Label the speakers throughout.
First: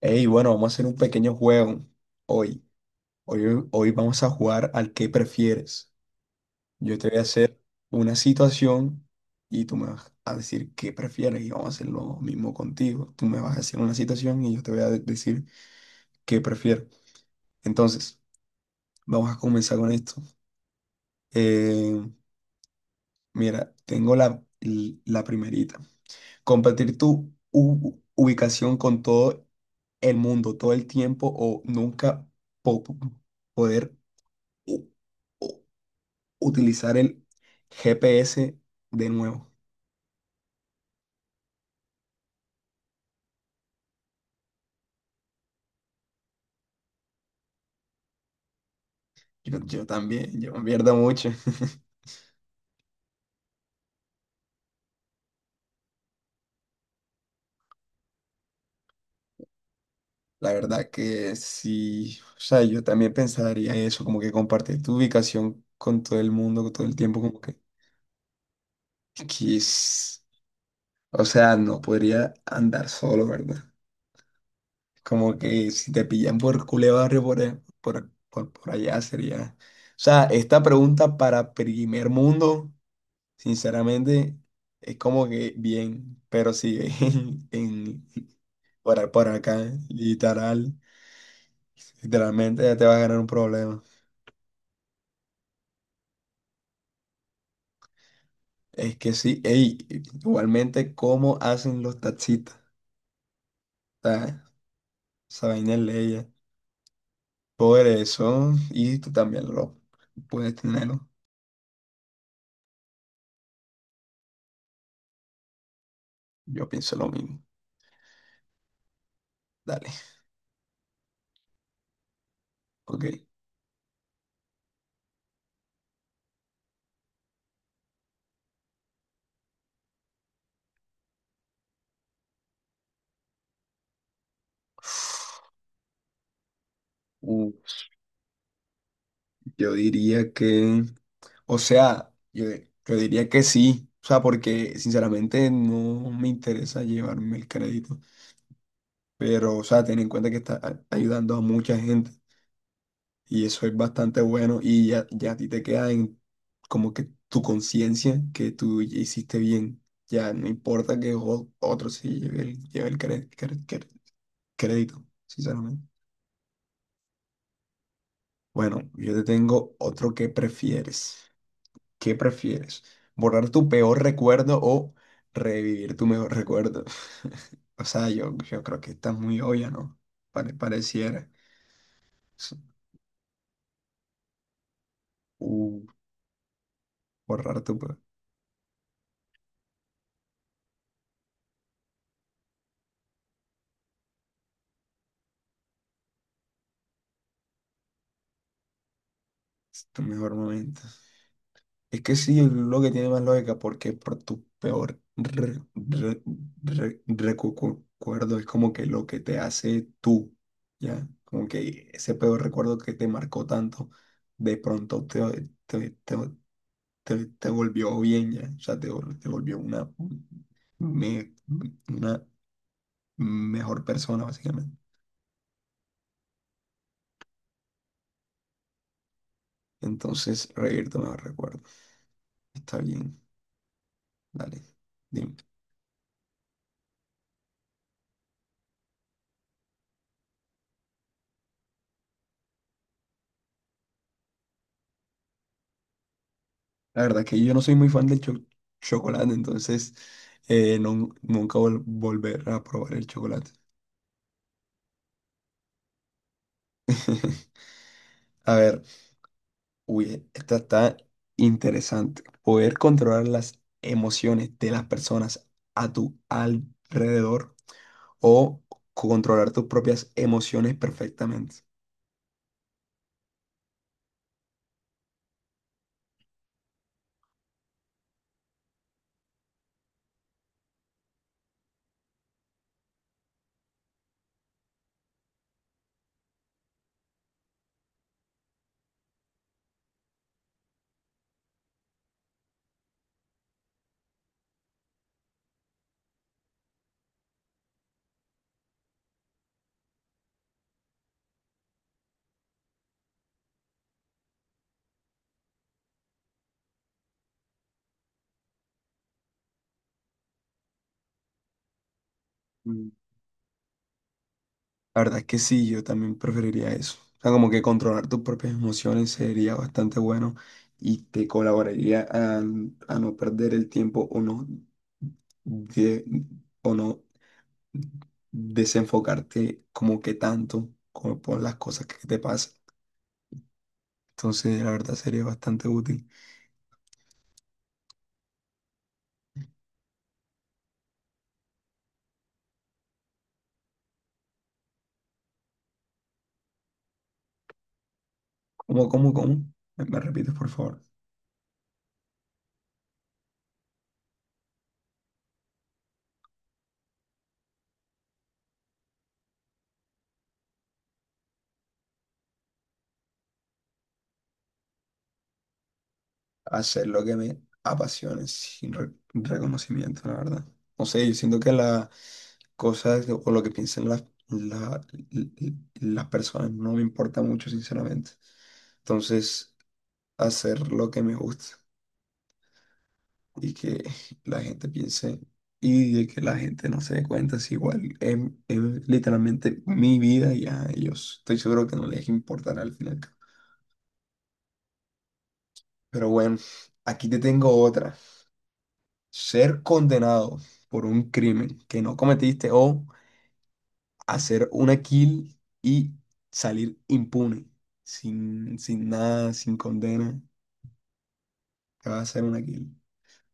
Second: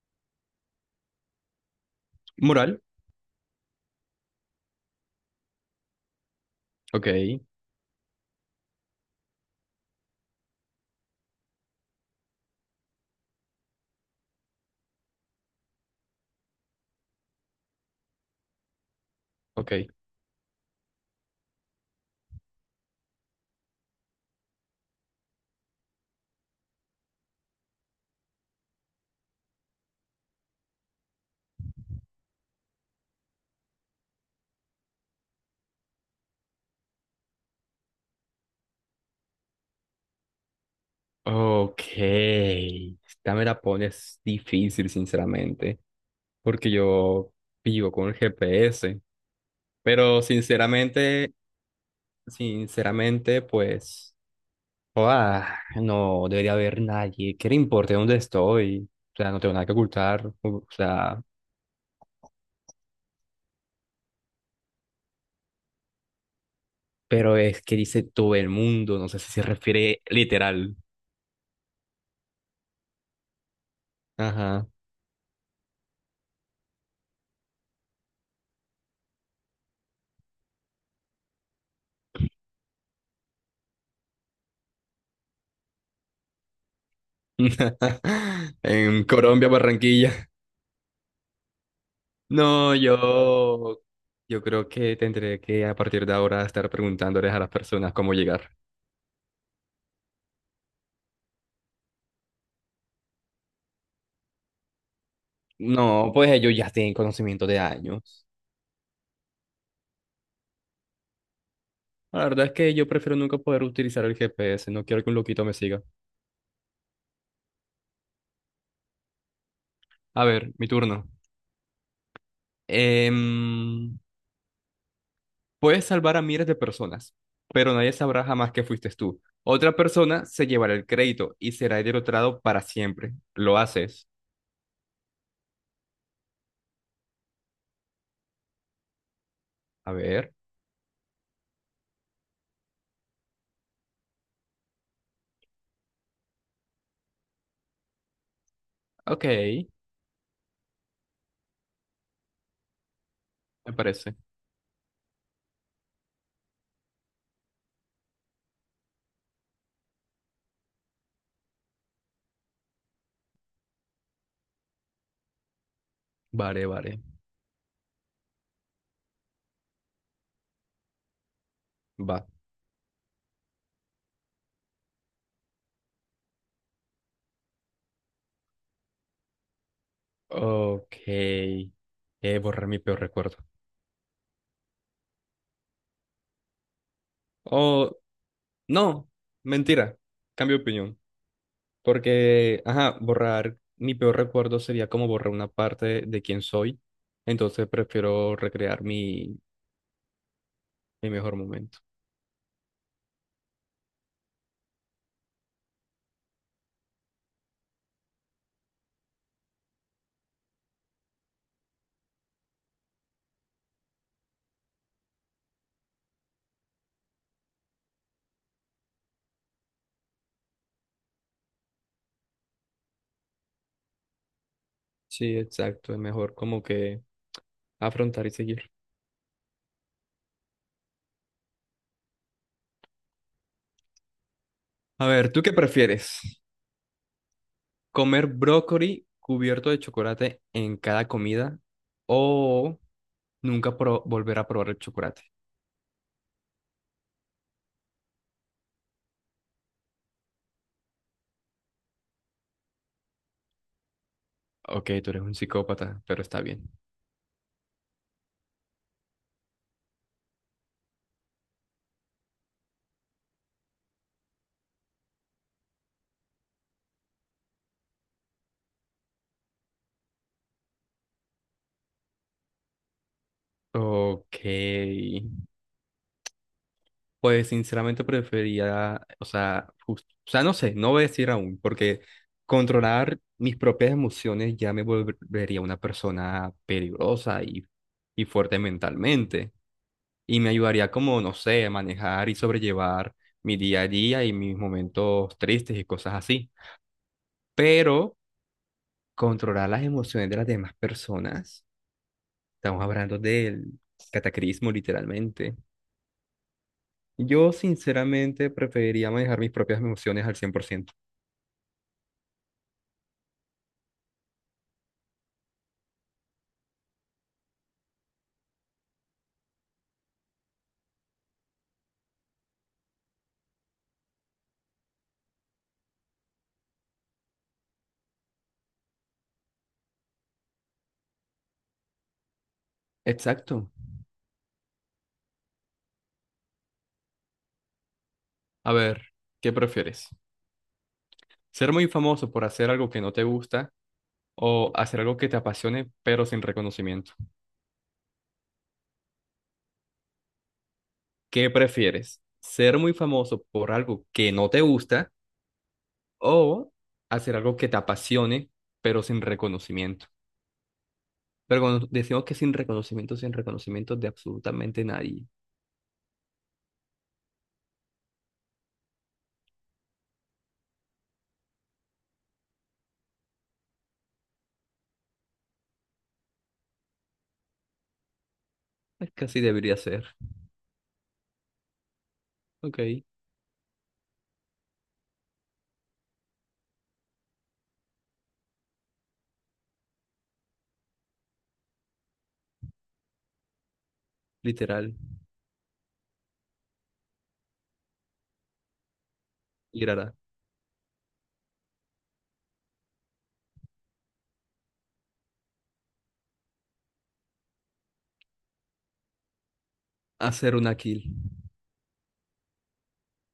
Speaker 1: Hey, bueno, vamos a hacer un pequeño juego hoy.
Speaker 2: Moral,
Speaker 1: Hoy vamos a jugar al que prefieres. Yo
Speaker 2: ok,
Speaker 1: te voy a hacer una situación y tú me vas a decir qué prefieres y vamos a hacer lo mismo contigo. Tú me vas a hacer una situación y yo te voy a decir qué prefiero. Entonces, vamos a
Speaker 2: ok,
Speaker 1: comenzar con esto. Eh, mira, tengo la primerita. Compartir tu ubicación con todo el mundo todo el tiempo o nunca po- poder u- u- utilizar el GPS de nuevo.
Speaker 2: ok. Esta me la pones difícil, sinceramente, porque yo vivo con el GPS,
Speaker 1: Yo
Speaker 2: pero
Speaker 1: también, yo me pierdo mucho.
Speaker 2: sinceramente, sinceramente, pues, no debería haber nadie que le importe dónde estoy, o sea, no tengo nada que ocultar, o
Speaker 1: La
Speaker 2: o
Speaker 1: verdad
Speaker 2: sea,
Speaker 1: que sí, o sea, yo también pensaría eso, como que compartir tu ubicación con todo el mundo, con todo el tiempo,
Speaker 2: pero
Speaker 1: como que,
Speaker 2: es que dice todo el mundo, no sé si se
Speaker 1: que
Speaker 2: refiere
Speaker 1: es-
Speaker 2: literal.
Speaker 1: o sea, no podría andar solo, ¿verdad?
Speaker 2: Ajá.
Speaker 1: Como que si te pillan por culé barrio por ahí, por allá sería... O sea, esta pregunta para primer mundo. Sinceramente, es como que bien, pero sí, en, en- por,
Speaker 2: En
Speaker 1: por
Speaker 2: Colombia,
Speaker 1: acá,
Speaker 2: Barranquilla.
Speaker 1: literal, literalmente
Speaker 2: No,
Speaker 1: ya te vas a ganar un
Speaker 2: yo,
Speaker 1: problema.
Speaker 2: yo creo que tendré que a partir de ahora estar preguntándoles a las personas cómo llegar.
Speaker 1: Es que sí, ey, igualmente, ¿cómo hacen los taxistas? O sea, esa vaina es
Speaker 2: No,
Speaker 1: ley ya.
Speaker 2: pues ellos ya tienen conocimiento de
Speaker 1: Por
Speaker 2: años.
Speaker 1: eso, y tú también lo puedes tenerlo.
Speaker 2: La verdad es que yo prefiero nunca poder utilizar el GPS, no quiero que un loquito me siga.
Speaker 1: Yo pienso lo mismo. Dale,
Speaker 2: A ver, mi turno.
Speaker 1: ok.
Speaker 2: Em, puedes salvar a miles de personas, pero nadie sabrá jamás que fuiste tú. Otra persona se llevará el crédito y será derrotado para siempre. Lo haces.
Speaker 1: Yo
Speaker 2: A
Speaker 1: diría
Speaker 2: ver.
Speaker 1: o sea, yo diría que sí, o sea, porque sinceramente no me interesa llevarme el crédito,
Speaker 2: Ok,
Speaker 1: pero, o
Speaker 2: me
Speaker 1: sea, ten en cuenta que está ayudando a mucha gente y eso es
Speaker 2: parece.
Speaker 1: bastante bueno y ya a ti te queda en como que tu conciencia que tú ya hiciste bien, ya no importa que otro se lleve el crédito, sinceramente.
Speaker 2: Vale, vale.
Speaker 1: Bueno, yo te tengo otro que prefieres. ¿Qué
Speaker 2: Va.
Speaker 1: prefieres? ¿Borrar tu peor recuerdo o revivir tu mejor recuerdo? O sea, yo creo que está muy obvia, ¿no?
Speaker 2: Ok.
Speaker 1: Pareciera. S-
Speaker 2: Borrar mi peor recuerdo.
Speaker 1: Uh, borrar
Speaker 2: O no, mentira. Cambio de opinión. Porque, ajá, borrar mi peor recuerdo sería como borrar una parte de quién soy. Entonces prefiero recrear
Speaker 1: tu mejor momento.
Speaker 2: mi mejor momento.
Speaker 1: Es que sí, es lo que tiene más lógica, porque por tu peor recuerdo es como que lo que te hace tú, ¿ya? Como que ese peor recuerdo que te marcó tanto, de pronto te volvió bien ya, o sea, te volvió me- una mejor persona, básicamente.
Speaker 2: Sí, exacto. Es mejor como que afrontar y seguir.
Speaker 1: Entonces, reírte me recuerdo. Está bien, dale,
Speaker 2: A ver,
Speaker 1: dime.
Speaker 2: ¿tú qué prefieres? ¿Comer brócoli cubierto de chocolate en cada comida o nunca volver a probar el chocolate?
Speaker 1: La verdad es que yo no soy muy fan del chocolate, entonces nunca volver a probar el chocolate.
Speaker 2: Ok, tú eres un psicópata, pero está bien.
Speaker 1: A ver, uy, esta está interesante. Poder controlar las emociones de las personas a tu alrededor o controlar tus propias emociones perfectamente.
Speaker 2: Ok. Pues sinceramente prefería, o sea, o sea, no sé, no voy a decir aún, porque controlar mis propias emociones ya me volvería una persona peligrosa y fuerte mentalmente. Y me ayudaría como, no sé, a manejar y sobrellevar mi día a día y mis momentos tristes y cosas así. Pero controlar las emociones de las demás personas, estamos hablando del cataclismo literalmente. Yo sinceramente preferiría manejar mis propias emociones al 100%.
Speaker 1: Mm. La verdad es que sí, yo también preferiría eso. O sea, como que controlar tus propias emociones sería bastante bueno y te colaboraría a no perder el tiempo o de- o no desenfocarte como que tanto como por las cosas que te pasan.
Speaker 2: Exacto.
Speaker 1: Entonces, la verdad sería bastante útil.
Speaker 2: A ver, ¿qué prefieres? Ser muy famoso por hacer algo que no te gusta o hacer algo que te apasione pero sin reconocimiento.
Speaker 1: Cómo? Me repites, por favor?
Speaker 2: ¿Qué prefieres? ¿Ser muy famoso por algo que no te gusta o hacer algo que te apasione pero sin reconocimiento? Pero cuando decimos que sin reconocimiento, sin reconocimiento de absolutamente nadie,
Speaker 1: Hacer lo que me apasione sin reconocimiento, la verdad. No sé, yo siento que las cosas o lo que piensan las, la- l- l- las personas no me importa mucho, sinceramente.
Speaker 2: es que así
Speaker 1: Entonces,
Speaker 2: debería ser.
Speaker 1: hacer lo que me gusta
Speaker 2: Ok,
Speaker 1: y que la gente piense y de que la gente no se dé cuenta, es igual, es literalmente mi vida y a ellos. Estoy seguro que no les importará al final.
Speaker 2: literal,
Speaker 1: Pero bueno, aquí te tengo otra. Ser
Speaker 2: ir a
Speaker 1: condenado por un crimen que no cometiste o hacer una kill y salir impune, sin nada, sin condena,
Speaker 2: hacer una kill.
Speaker 1: te vas a hacer una kill.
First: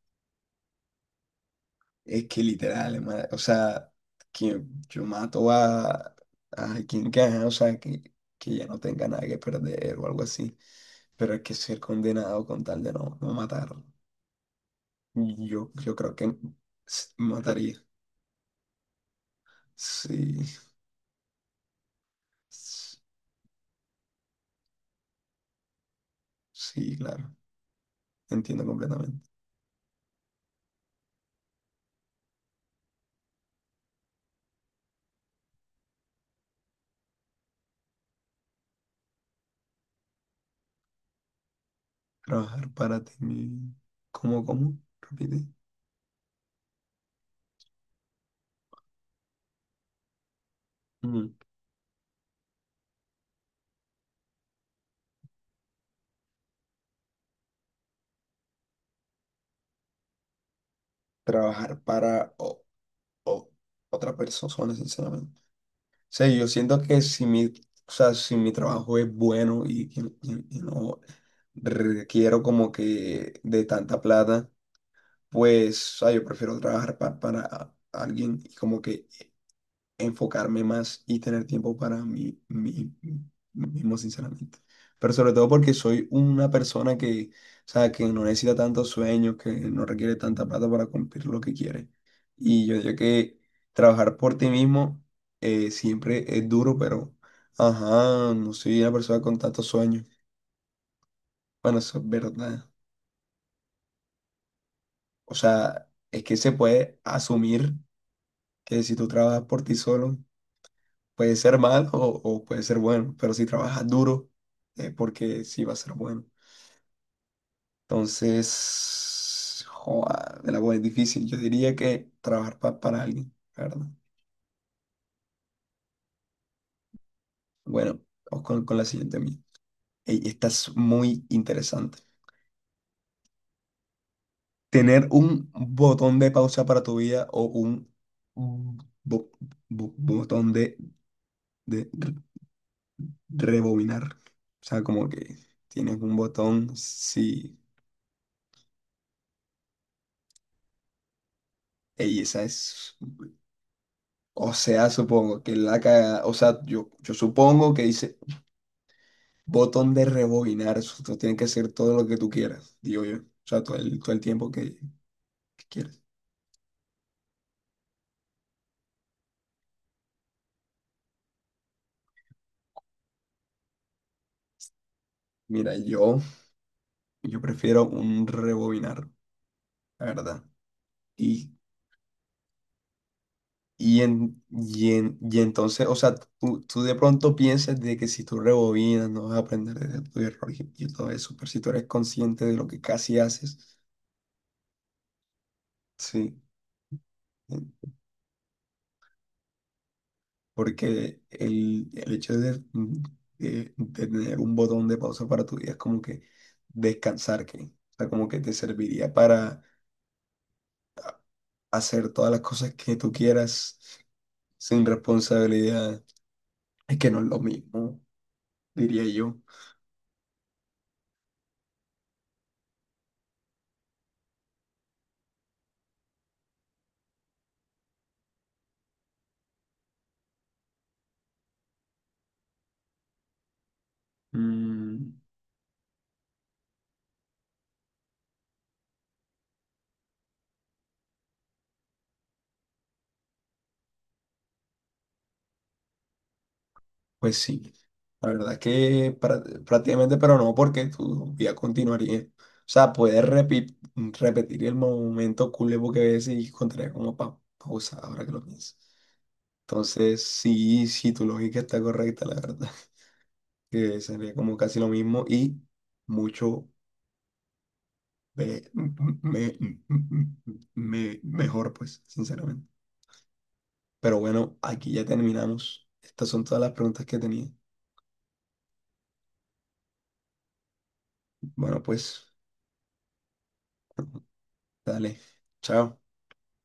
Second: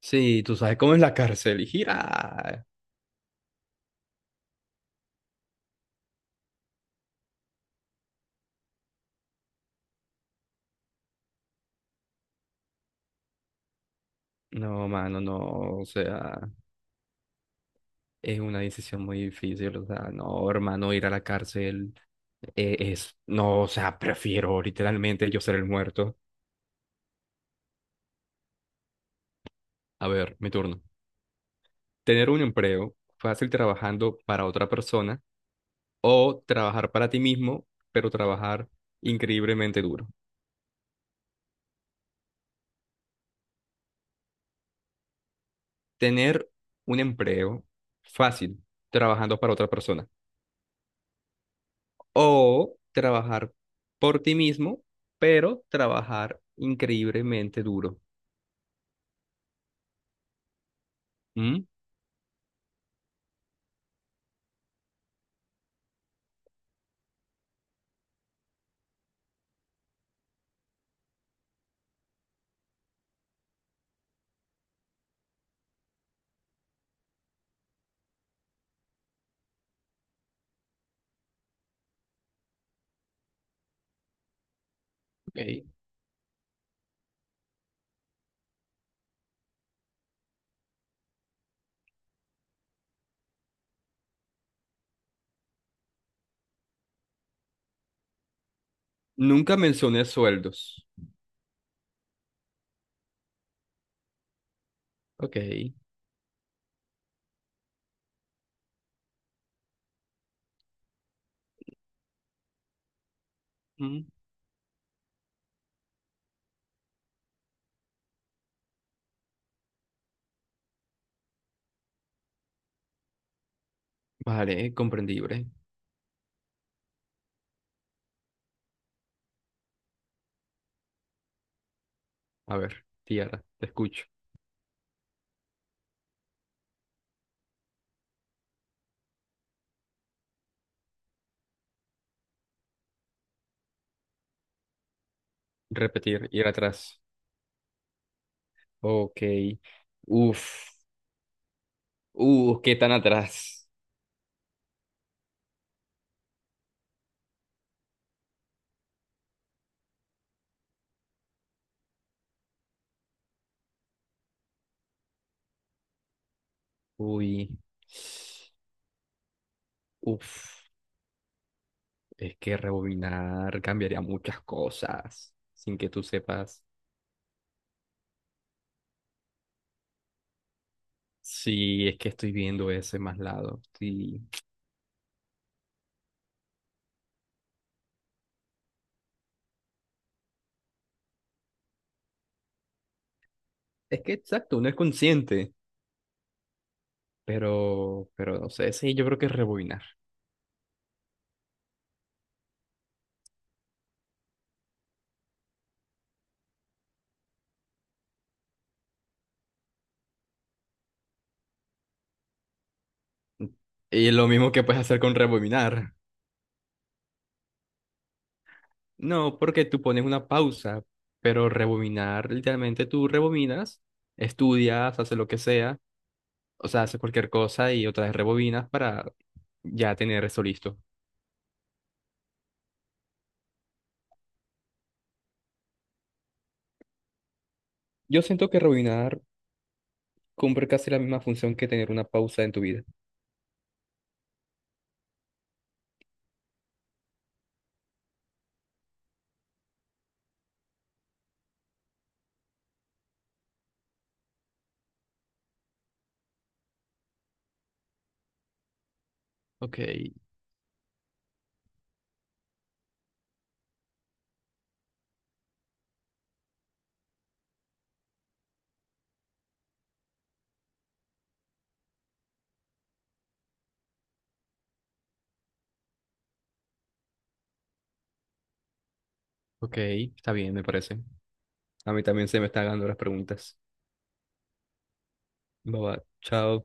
Speaker 2: Sí, tú sabes cómo es la cárcel y
Speaker 1: Es que
Speaker 2: gira.
Speaker 1: literal, hermano, o sea, que yo mato a quien gana, o sea, que ya no tenga nada que perder o algo así, pero es que ser condenado con tal de no matar,
Speaker 2: No, mano, no, o
Speaker 1: yo creo que
Speaker 2: sea,
Speaker 1: mataría,
Speaker 2: es una decisión muy difícil, o sea,
Speaker 1: sí,
Speaker 2: no, hermano, ir a la cárcel
Speaker 1: s-
Speaker 2: es, no, o sea, prefiero literalmente yo ser el muerto.
Speaker 1: sí, claro. Entiendo completamente.
Speaker 2: A ver, mi turno. Tener un empleo fácil trabajando para otra persona o trabajar para ti mismo, pero trabajar increíblemente duro.
Speaker 1: Trabajar para ti. ¿Cómo, cómo? Repite.
Speaker 2: Tener un empleo fácil trabajando para otra persona.
Speaker 1: Mm,
Speaker 2: O trabajar por ti mismo, pero trabajar increíblemente duro. ¿Mm?
Speaker 1: trabajar para o- otra persona, sinceramente. O sea, yo siento que si mi, o sea, si mi trabajo es bueno y no requiero como que de tanta plata, pues, o sea, yo prefiero trabajar para alguien y como que enfocarme más y tener tiempo para mí, mí mismo, sinceramente. Pero sobre todo
Speaker 2: Ok.
Speaker 1: porque soy una persona que, o sea, que no necesita tantos sueños, que no requiere tanta plata para cumplir lo que quiere. Y yo digo que trabajar por ti mismo siempre es duro, pero, ajá, no soy una persona con
Speaker 2: Nunca
Speaker 1: tantos
Speaker 2: mencioné
Speaker 1: sueños.
Speaker 2: sueldos.
Speaker 1: Bueno, eso es verdad. O
Speaker 2: Ok.
Speaker 1: sea, es que se puede asumir que si tú trabajas por ti solo, puede ser malo o puede ser bueno, pero si trabajas
Speaker 2: Mm.
Speaker 1: duro, porque sí va a ser bueno. Entonces, joa, el agua es difícil. Yo diría que trabajar para alguien, la ¿verdad?
Speaker 2: Vale, comprendible.
Speaker 1: Bueno, vamos con la siguiente mía. Ey, esta es muy interesante.
Speaker 2: A ver, Tiara, te escucho.
Speaker 1: Tener un botón de pausa para tu vida o un bo- botón de rebobinar. O sea, como que tienes un
Speaker 2: Repetir, ir
Speaker 1: botón,
Speaker 2: atrás.
Speaker 1: sí.
Speaker 2: Ok. Uf.
Speaker 1: Ey, esa
Speaker 2: ¿Qué tan
Speaker 1: es.
Speaker 2: atrás?
Speaker 1: O sea, supongo que la caga, o sea, yo supongo que dice botón de rebobinar, eso tú tienes que hacer todo lo que tú quieras, digo yo, o sea, todo el tiempo que quieras.
Speaker 2: Uy. Uf. Es que rebobinar cambiaría muchas cosas
Speaker 1: Mira,
Speaker 2: sin que tú sepas.
Speaker 1: yo prefiero un rebobinar, la verdad. Y,
Speaker 2: Sí, es que estoy viendo ese más lado. Sí.
Speaker 1: y entonces, o sea, tú de pronto piensas de que si tú rebobinas no vas a aprender de tu error y todo eso, pero si tú eres consciente de lo que casi haces,
Speaker 2: Es que exacto, uno es consciente,
Speaker 1: sí.
Speaker 2: pero no sé, sí, yo creo que es rebobinar.
Speaker 1: Porque el hecho de tener un botón de pausa para tu vida es como que descansar, que, o sea, como que te serviría para hacer todas las cosas que tú quieras
Speaker 2: Y lo mismo que puedes
Speaker 1: sin
Speaker 2: hacer con rebobinar.
Speaker 1: responsabilidad. Es que no es lo mismo, diría yo.
Speaker 2: No, porque tú pones una pausa, pero rebobinar, literalmente tú rebobinas, estudias, haces lo que sea, o sea, haces cualquier cosa y otra vez rebobinas para ya tener eso listo.
Speaker 1: Mm,
Speaker 2: Yo siento que rebobinar cumple casi la misma función que tener una pausa en tu vida.
Speaker 1: pues sí, la verdad que prácticamente, pero no, porque tu vida continuaría. O sea, puedes repetir el momento culebo que ves y encontrar como pa pausa ahora que lo pienso.
Speaker 2: Ok,
Speaker 1: Entonces, sí, sí, tu lógica está correcta, la verdad. Que sería como casi lo mismo y mucho me- me- mejor, pues, sinceramente. Pero bueno, aquí ya terminamos. Estas son todas las preguntas que tenía.
Speaker 2: ok, está bien, me parece.
Speaker 1: Bueno,
Speaker 2: A mí también
Speaker 1: pues,
Speaker 2: se me están dando las preguntas.
Speaker 1: dale.
Speaker 2: Bye bye.
Speaker 1: Chao.
Speaker 2: Chao.